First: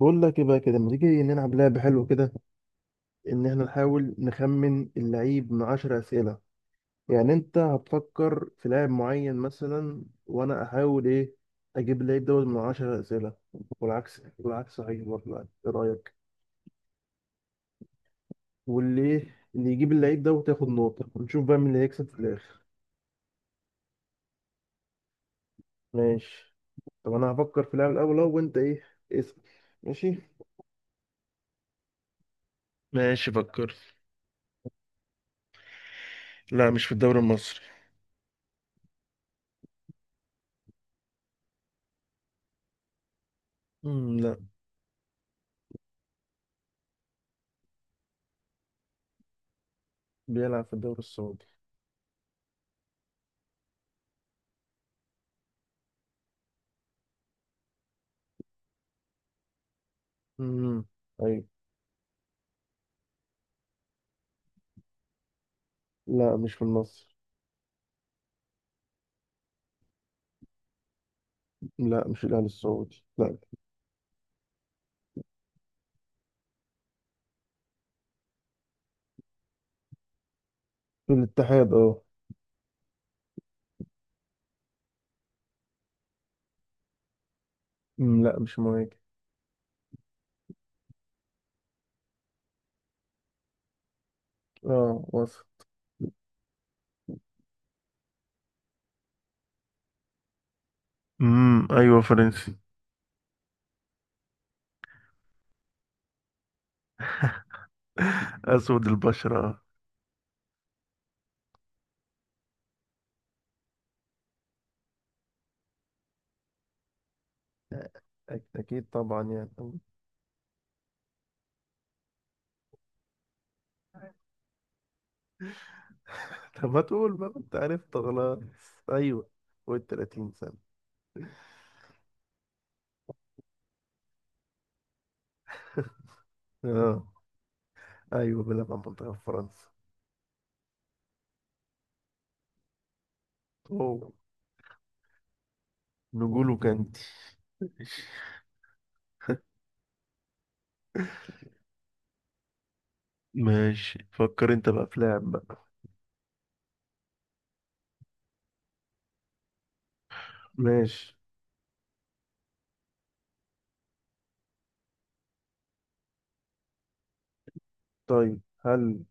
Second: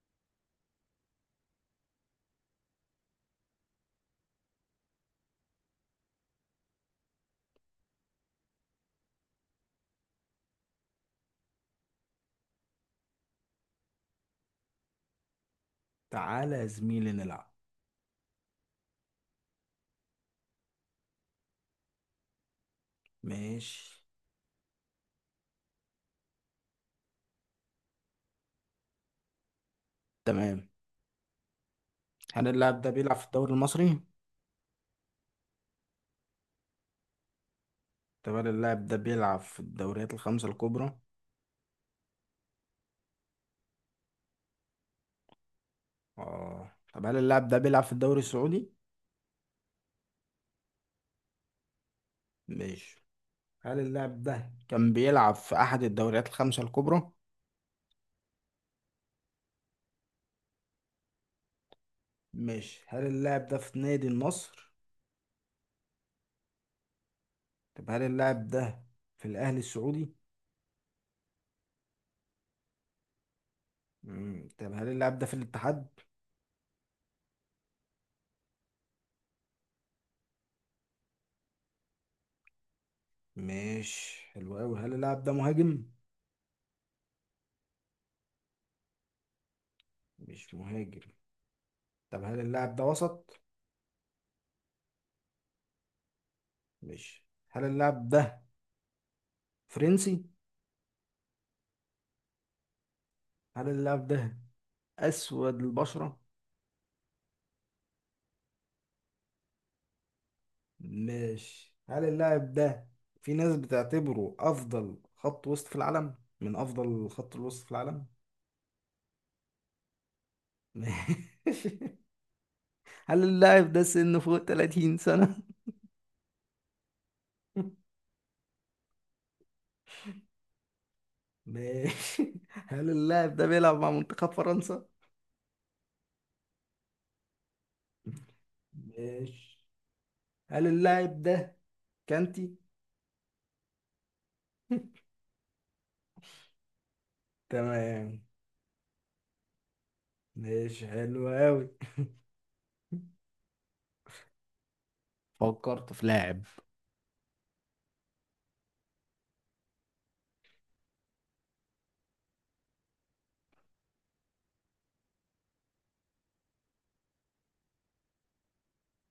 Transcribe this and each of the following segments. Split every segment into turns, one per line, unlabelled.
بقول لك ايه بقى كده، ما تيجي نلعب لعبة حلوة كده، ان احنا نحاول نخمن اللعيب من عشر اسئلة. يعني انت هتفكر في لاعب معين مثلا، وانا احاول ايه، اجيب اللعيب دوت من عشر اسئلة. والعكس صحيح برضه يعني. ايه رأيك؟
تعالى يا زميلي نلعب.
واللي ايه، اللي يجيب اللعيب دوت ياخد نقطة، ونشوف بقى مين اللي هيكسب في الاخر.
ماشي.
ماشي. طب انا هفكر في لاعب الاول اهو، وانت ايه، اسأل. ماشي.
تمام. هل اللاعب ده بيلعب في
ماشي
الدوري
فكر.
المصري؟
لا، مش في الدوري المصري.
طب هل اللاعب ده بيلعب في الدوريات الخمسة الكبرى؟
لا.
اه طب هل اللاعب ده بيلعب في الدوري السعودي؟
بيلعب في الدوري السعودي.
ماشي. هل اللاعب ده كان بيلعب في أحد الدوريات الخمسة الكبرى؟
امم
ماشي. هل اللاعب ده في نادي النصر؟
لا، مش في النصر.
طب هل اللاعب ده في الأهلي السعودي؟
لا، مش الأهلي السعودي، لا.
مم. طب هل اللاعب ده في الاتحاد؟
في الاتحاد، اه.
ماشي، حلو أوي. هل اللاعب ده مهاجم؟
أمم، لا مش مهاجم.
مش مهاجم. طب هل اللاعب ده وسط؟
اه وصل.
ماشي. هل اللاعب ده فرنسي؟
ايوه فرنسي.
هل اللاعب ده أسود البشرة؟
اسود البشرة.
ماشي. هل اللاعب ده في ناس بتعتبره أفضل خط وسط في العالم، من أفضل خط الوسط في العالم؟
أكيد طبعا يعني. طب.
ماشي. هل اللاعب ده سنه فوق 30 سنة؟
ما تقول بقى، أنت عرفت خلاص. أيوه، فوق ال 30 سنة.
ماشي. هل اللاعب ده بيلعب مع منتخب فرنسا؟
اه. أيوه بيلعب على منتخب
ماشي.
فرنسا.
هل اللاعب ده كانتي؟
أوه. نقوله كانتي.
تمام. ماشي، حلو أوي.
ماشي، فكر انت بقى في لاعب بقى.
فكرت في لاعب.
ماشي. طيب، هل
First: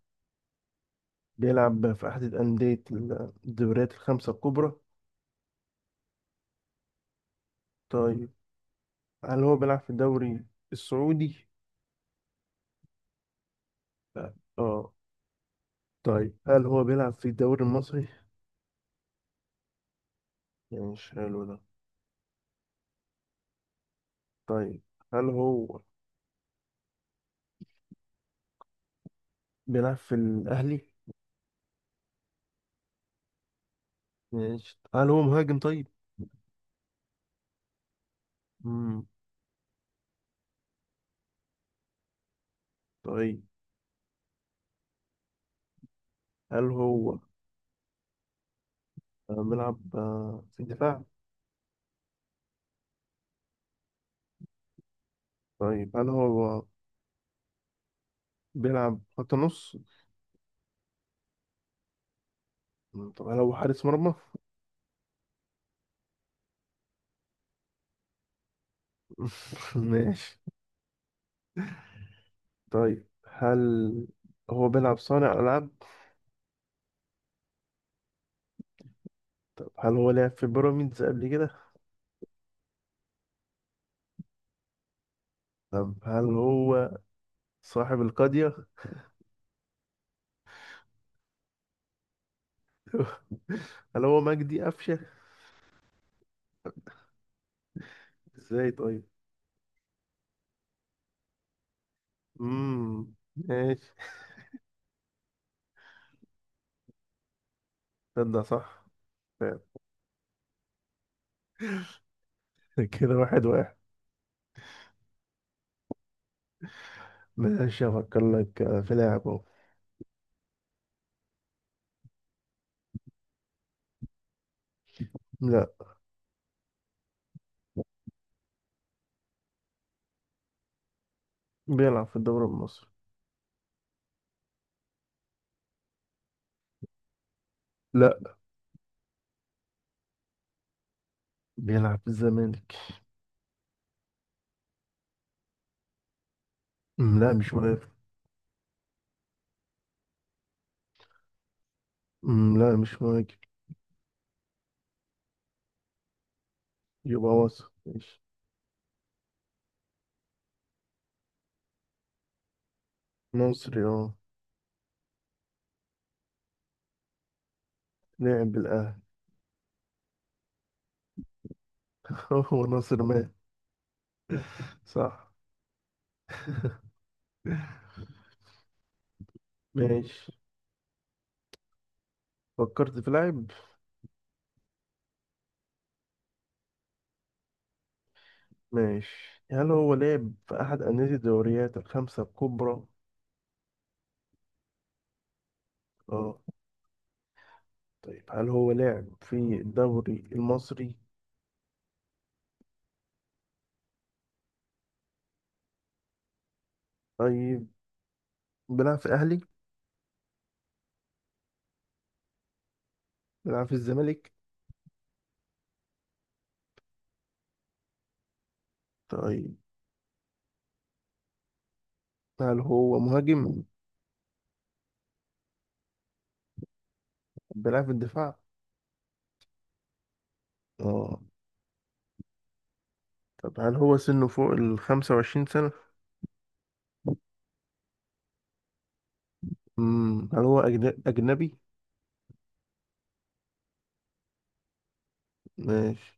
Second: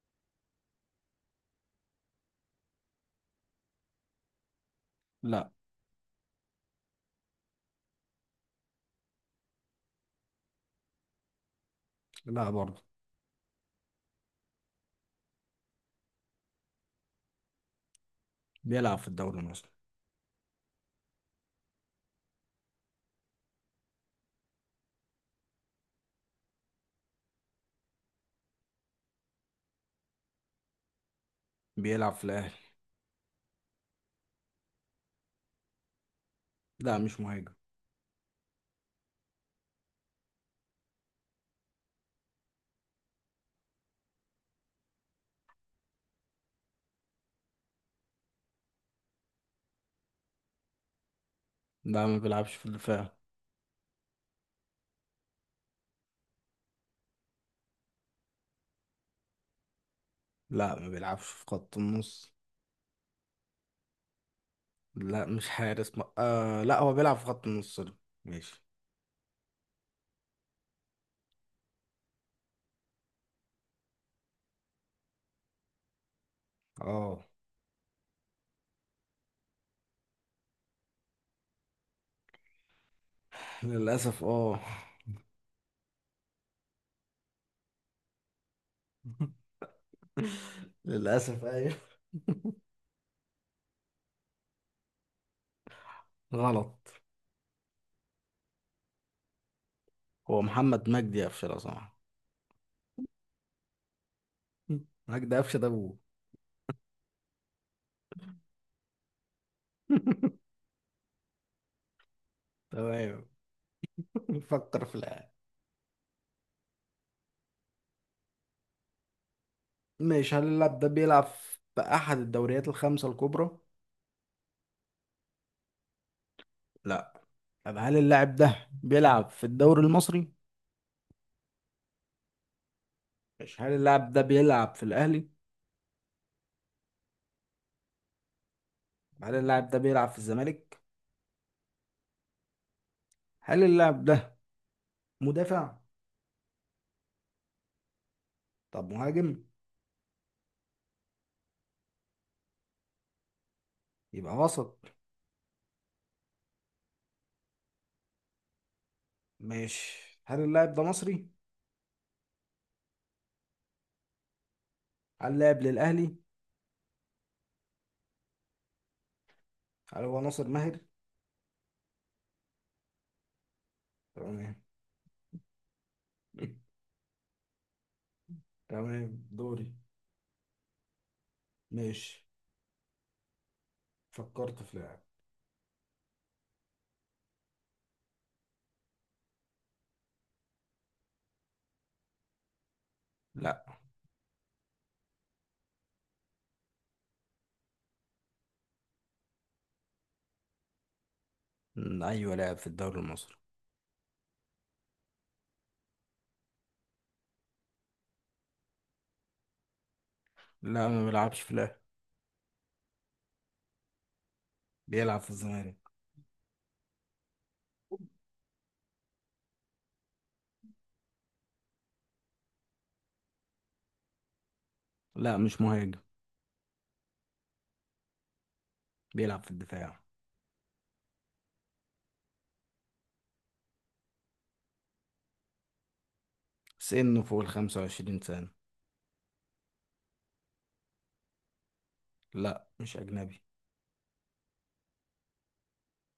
بيلعب في أحد أندية الدوريات الخمسة الكبرى؟
لا.
طيب، هل هو بيلعب في الدوري السعودي؟
لا برضه.
لا. اه. طيب هل هو بيلعب في الدوري المصري؟
بيلعب في الدوري المصري.
يعني مش حلو ده. طيب، هل هو بيلعب في الأهلي؟
بيلعب في الأهلي.
ماشي، هل هو مهاجم طيب؟
لا، مش مهاجم.
مم. طيب، هل هو بيلعب في الدفاع؟
لا، ما بيلعبش في الدفاع.
طيب هل هو بيلعب خط نص؟
لا، ما بيلعبش في خط النص.
مم. طب هل هو حارس مرمى؟
لا مش حارس م... آه لا، هو بيلعب في خط النص ده. ماشي.
ماشي. طيب، هل هو بيلعب صانع ألعاب؟
اه
طب هل هو لعب في بيراميدز قبل كده؟
للأسف اه.
طب هل هو صاحب القضية؟
للأسف ايوه.
هل هو مجدي قفشة؟
غلط.
ازاي طيب؟
هو محمد مجدي قفشة لو سمحت.
ماشي.
مجدي قفشة ده ابوه.
تصدق صح، فعلا. كده
تمام.
واحد واحد.
نفكر في اللاعب.
ماشي، افكر لك في لاعب اهو.
ماشي. هل اللاعب ده بيلعب في أحد الدوريات الخمسة الكبرى؟
لا.
لا. طب هل اللاعب ده بيلعب في الدوري المصري؟
بيلعب في الدوري المصري.
ماشي. هل اللاعب ده بيلعب في الاهلي؟
لا.
هل اللاعب ده بيلعب في الزمالك؟
بيلعب في الزمالك.
هل اللاعب ده مدافع؟
أمم، لا مش مهاجم.
طب مهاجم؟
أمم، لا مش مهاجم.
يبقى وسط.
يبقى وسط. ماشي.
ماشي. هل اللاعب ده مصري؟
مصري، اه.
هل لاعب للاهلي؟
لعب بالاهلي.
هل هو ناصر ماهر؟
هو ناصر مات.
تمام.
صح.
تمام، دوري.
ماشي.
ماشي.
فكرت في لاعب.
فكرت في لاعب.
ماشي، هل هو لعب في أحد أندية الدوريات الخمسة الكبرى؟
لا.
اه. طيب، هل هو لعب في الدوري المصري؟
ايوه لاعب في الدوري المصري.
طيب، بيلعب في الأهلي؟
لا، ما بيلعبش في الاهلي.
بيلعب في الزمالك؟
بيلعب في الزمالك.
طيب، هل هو مهاجم؟
لا مش مهاجم.
بيلعب في الدفاع؟
بيلعب في الدفاع.
اه. طب هل هو سنه فوق ال 25 سنة؟
سنه فوق ال 25 سنة.
مم. هل هو أجنبي؟
لا مش أجنبي.
ماشي.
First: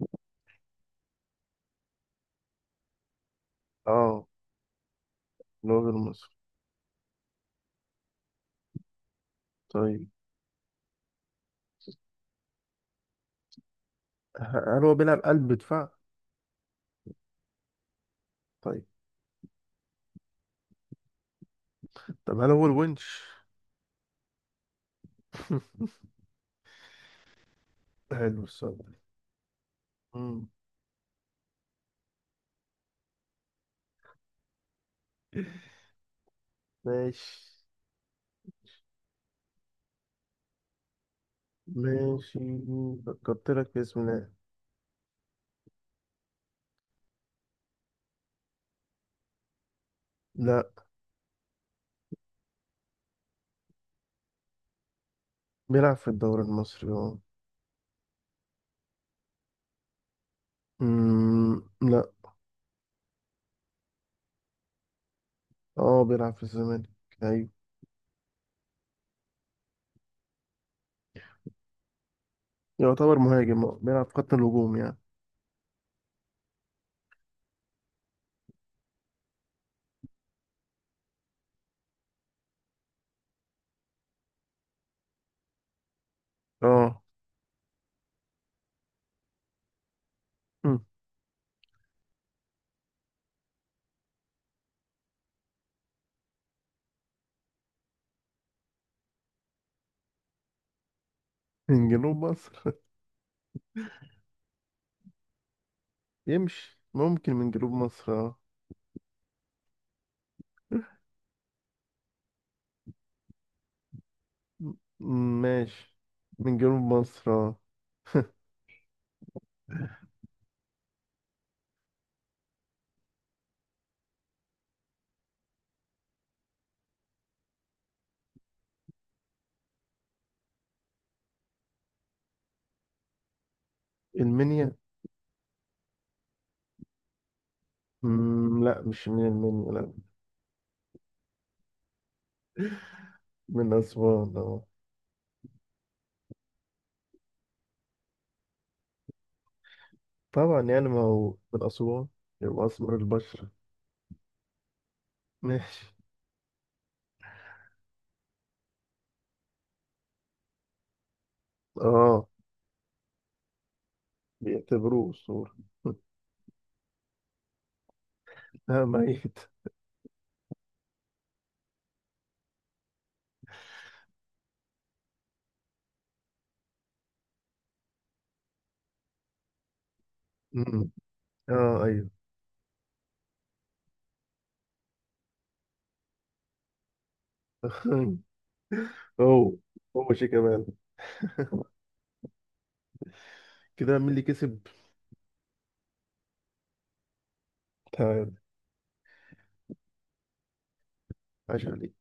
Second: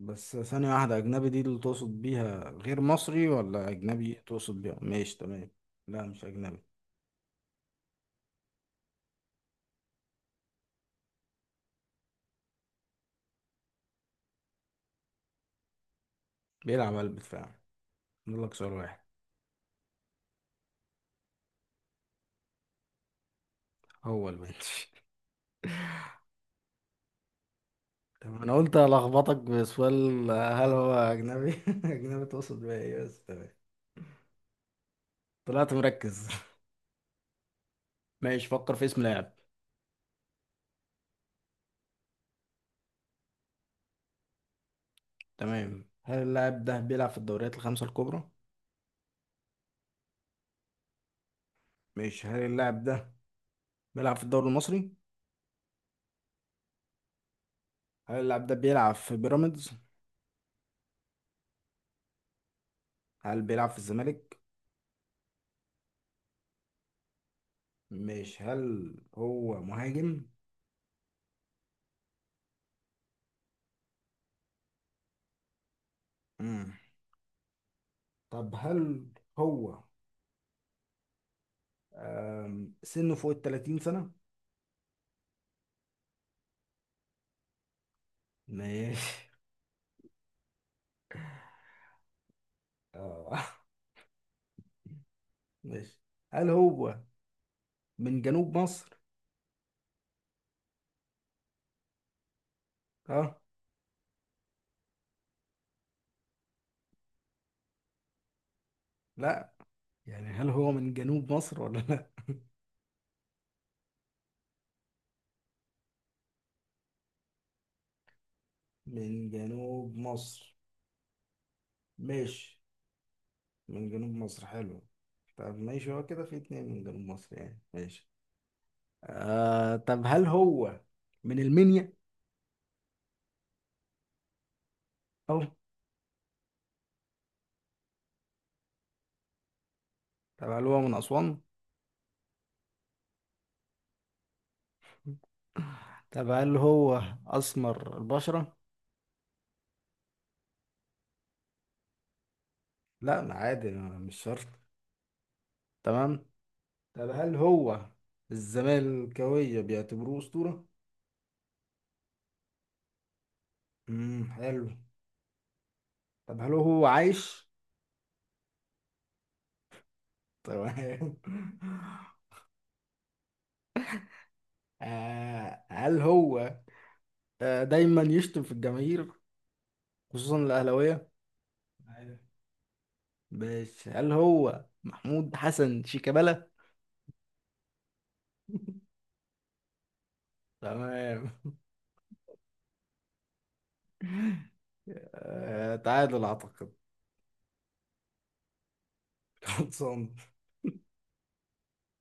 بس ثانية واحدة، أجنبي دي اللي تقصد بيها غير مصري، ولا أجنبي
اه،
تقصد بيها ماشي؟ تمام.
اللي هو غير
لا مش
مصري.
أجنبي.
طيب، هل هو بيلعب قلب دفاع؟
بيلعب قلب دفاع. نقول لك سؤال
طيب.
واحد.
طب هل هو الونش؟
هو البنش. تمام،
حلو
أنا قلت
السؤال ده.
ألخبطك بسؤال.
مم.
هل هو أجنبي؟ أجنبي تقصد بيها إيه بس؟ تمام، طلعت مركز.
ماشي.
ماشي، فكر في اسم لاعب.
ماشي فكرت لك في اسم. لا.
تمام. هل اللاعب ده بيلعب في الدوريات الخمسة الكبرى؟
لا،
ماشي. هل اللاعب ده بيلعب في الدوري المصري؟
بيلعب في الدوري المصري اه.
هل اللاعب ده بيلعب في بيراميدز؟
أمم، لا.
هل بيلعب في الزمالك؟
اه بيلعب في الزمالك، ايوه.
ماشي. هل هو مهاجم؟
يعتبر مهاجم آه. بيلعب في خط الهجوم يعني.
امم طب هل هو سنه فوق ال 30 سنة؟
اه.
ماشي.
أمم،
اه. ماشي. هل هو من جنوب مصر؟
من جنوب مصر.
اه.
يمشي، ممكن من جنوب مصر اه.
لا، يعني هل هو من جنوب مصر ولا لا؟
أمم، ماشي، من جنوب مصر اه.
من جنوب مصر. ماشي. من جنوب مصر، حلو. طب ماشي، هو كده في اتنين من جنوب مصر يعني. ماشي. آه طب هل هو من المنيا؟
المنيا.
اه.
أمم، لا مش من المنيا، لا.
طب هل هو من أسوان؟
من أسوان اه.
طب هل هو أسمر البشرة؟
طبعا يعني، ما هو من أسوان يبقى أسمر
لا، ما
البشرة.
عادي، مش شرط.
ماشي.
تمام. طب هل هو الزمالكاوية بيعتبروه أسطورة؟
اه.
امم، حلو.
بيعتبروه أسطورة.
طب هل هو عايش؟
لا، ميت.
تمام. آه هل هو آه دايما يشتم في الجماهير، خصوصا
أمم.
الأهلاوية؟
اه، ايوه.
أيوة. ماشي. هل هو محمود حسن شيكابالا؟
هو شيء كمان.
تمام.
كده مين اللي كسب؟
آه تعادل أعتقد.
تعال.
خلصان.
عاش عليك.